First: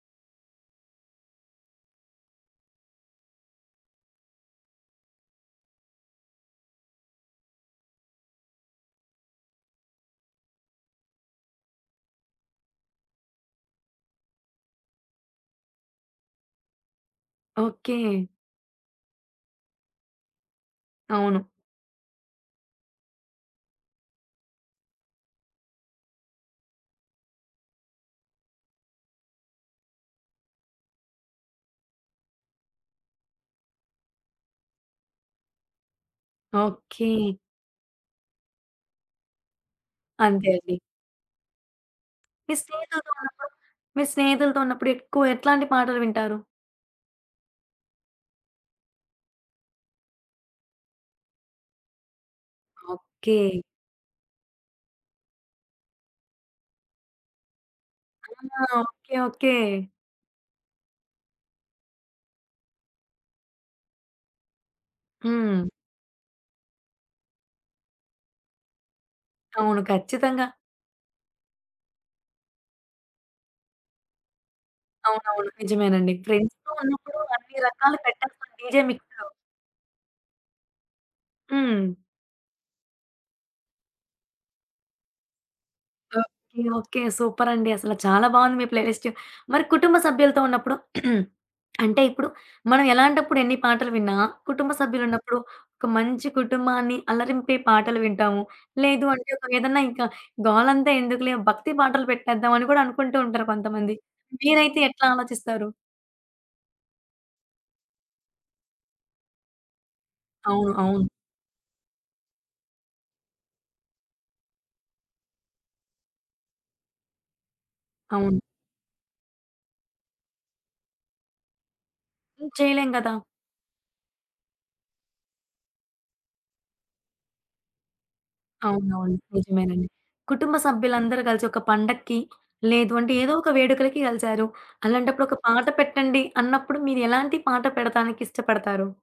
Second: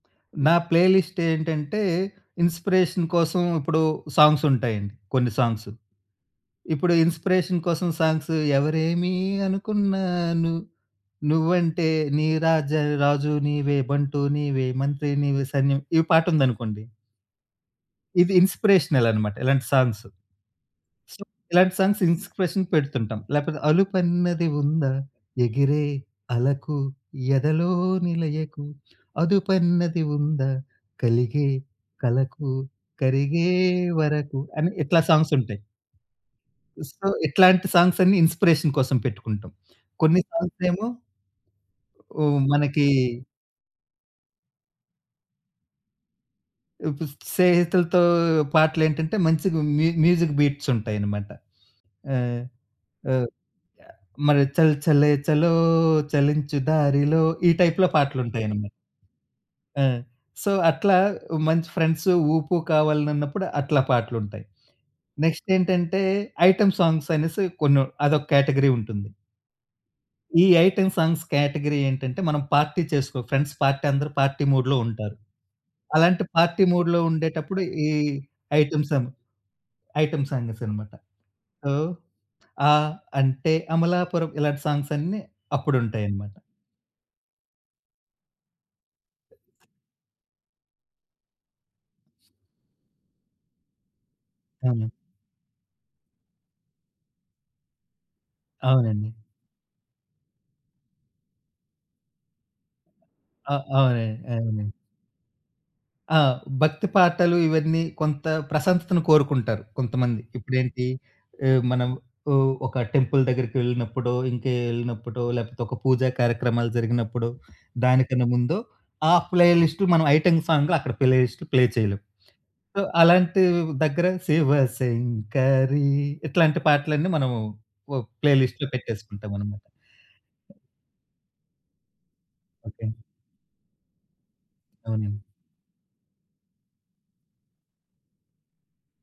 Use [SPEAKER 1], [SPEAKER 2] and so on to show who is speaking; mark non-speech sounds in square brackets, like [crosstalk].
[SPEAKER 1] నా play list ఏంటంటే inspiration కోసం ఇప్పుడు సాంగ్స్ ఉంటాయండి. కొన్ని సాంగ్స్. ఇప్పుడు ఇన్‌స్పిరే‌షన్ కోసం సాంగ్సు, ఎవరేమి అనుకున్నా ను నువ్వంటే నీ రాజ రాజు నీవే బంటు నీవే మంత్రి నీవే సైన్యం ఈ పాటుందనుకోండి
[SPEAKER 2] ఓకే.
[SPEAKER 1] ఇది ఇన్‌స్పిరేషనల్ అనమాట ఇలాంటి సాంగ్సు. సో
[SPEAKER 2] అవును.
[SPEAKER 1] ఇలాంటి సాంగ్స్ ఇన్స్పిరేషన్ పెడుతుంటాం. లేపోతే అలుపన్నది ఉందా? ఎగిరే అలకు ఎదలోనిలయకు అదుపన్నది ఉందా? కలిగే కలకు కరిగే వరకు అని ఇట్లా సాంగ్సుంటాయి.
[SPEAKER 2] ఓకే.
[SPEAKER 1] సో ఇట్లాంటి సాంగ్సన్ని ఇన్‌స్పిరేషన్ కోసం పెట్టుకుంటాం. కొన్ని
[SPEAKER 2] అంతే అండి.
[SPEAKER 1] సాంగ్సేమో ఓహ్!
[SPEAKER 2] మీ
[SPEAKER 1] మనకీ
[SPEAKER 2] స్నేహితులు ద్వారనో మీ స్నేహితులతో ఉన్నప్పుడు ఎక్కువ ఎట్లాంటి పాటలు వింటారు?
[SPEAKER 1] ఇప్ సేహితులతో పాటలేంటంటే మంచిగా మ్యూ మ్యూజిక్ బీట్స్ ఉంటాయన్నమాట. ఆ! ఆహ్,
[SPEAKER 2] ఓకే.
[SPEAKER 1] యాహ్! మల్ చల్ చలే చలో చలించు దారిలో ఈ టైప్‌లో
[SPEAKER 2] ఆ!
[SPEAKER 1] పాటలుంటాయన్నమాట.
[SPEAKER 2] ఓకే. ఓకే.
[SPEAKER 1] ఆ! సో అట్లా ఓ మంచి ఫ్రెండ్సు, ఊపు, కావాలి నన్నప్పుడు అట్లా పాటలుంటాయి. నెక్స్ట్
[SPEAKER 2] హ్మ్.
[SPEAKER 1] ఏంటంటే ఐటెమ్ సాంగ్స్ అనేసి కొన్ని అదొకేటగరీ ఉంటుంది.
[SPEAKER 2] అవును. ఖచ్చితంగా
[SPEAKER 1] ఈ ఐటెమ్ సాంగ్స్ కేటగరీ ఏంటంటే మనం పార్టీ చేసుకో ఫ్రెండ్స్ పార్టీ అందరూ పార్టీ మూడ్‌లో ఉంటారు.
[SPEAKER 2] అవునవును. నిజమేనండి.
[SPEAKER 1] అలాంటి పార్టీ
[SPEAKER 2] ఫ్రెండ్స్‌తో
[SPEAKER 1] మూడ్‌లో
[SPEAKER 2] ఉన్నప్పుడు అన్ని
[SPEAKER 1] ఉండేటప్పుడు ఈ
[SPEAKER 2] రకాలు పెట్టచండి డీజే
[SPEAKER 1] ఐటెమ్సం,
[SPEAKER 2] మిక్స్‌లో.
[SPEAKER 1] ఐటెమ్ సాంగసన్నమాట. ఓహ్!
[SPEAKER 2] హ్మ్.
[SPEAKER 1] ఆ! అంటే అమలాపురం ఇలాంటి సాంగ్సన్నీ అప్పుడుంటాయన్నమాట.
[SPEAKER 2] ఓకే. ఓకే. సూపరండి! అసల చాలా బావుంది మీ ప్లే లిస్ట్. మరి కుటుంబ సభ్యులతో ఉన్నప్పుడు [clears throat] అంటే ఇప్పుడు మనం ఎలాంటప్పుడు ఎన్ని పాటలు విన్నా,
[SPEAKER 1] అవునా?
[SPEAKER 2] కుటుంబసభ్యులున్నప్పుడు ఒక మంచి కుటుంబాన్ని అల్లరింపే పాటలు వింటాము. లేదు
[SPEAKER 1] అవునండి.
[SPEAKER 2] అంటే ఒక ఏదన్నా ఇంక గోలంతా ఎందుకులే భక్తి పాటలు పెట్టేద్దామని కూడా అనుకుంటూంటారు
[SPEAKER 1] ఆ!
[SPEAKER 2] కొంతమంది.
[SPEAKER 1] అవునండి. అదెనండి.
[SPEAKER 2] మీరైతే ఎట్లా ఆలోచిస్తారు?
[SPEAKER 1] ఆ! భక్తి పాటలు, ఇవన్నీ కొంత ప్రశంతతను కోరుకుంటారు కొంతమంది.
[SPEAKER 2] అవును.
[SPEAKER 1] ఇప్పుడేంటి
[SPEAKER 2] అవును.
[SPEAKER 1] ఇ మనం ఓ ఒక టెంపుల్ దగ్గరికెళ్ళినప్పుడో ఇంకే వెళ్ళినప్పుడో లేపోతే ఒక పూజ కార్యక్రమాలు జరిగినప్పుడో దానికన్నా
[SPEAKER 2] అవును.
[SPEAKER 1] ముందో ఆ ప్లే లిస్ట్ మనం ఐటెమ్ సాంగ్‌ అక్కడ ప్లే లిస్టులు ప్లే చేయలేం.
[SPEAKER 2] హ్మ్.
[SPEAKER 1] సో
[SPEAKER 2] చేయలేం గదా!
[SPEAKER 1] అలాంటి దగ్గర శివ శంకరి ఇట్లాంటి పాటలన్నీ మనము ఓ ప్లే లిస్ట్‌లో
[SPEAKER 2] అవునవును.
[SPEAKER 1] పెట్టేసుకుంటామనమాట.
[SPEAKER 2] నిజమేనండి. కుటుంబ సభ్యులందరూ కలిసి ఒక పండక్కి,
[SPEAKER 1] ఓకే
[SPEAKER 2] లేదు
[SPEAKER 1] అండి.
[SPEAKER 2] అంటే ఏదో ఒక వేడుకలకి కలిసారు.
[SPEAKER 1] అవునండి.
[SPEAKER 2] అలాంటప్పుడు ఒక పాట పెట్టండి అన్నప్పుడు మీరేలాంటి పాట పెడతానికిష్టపడతారు?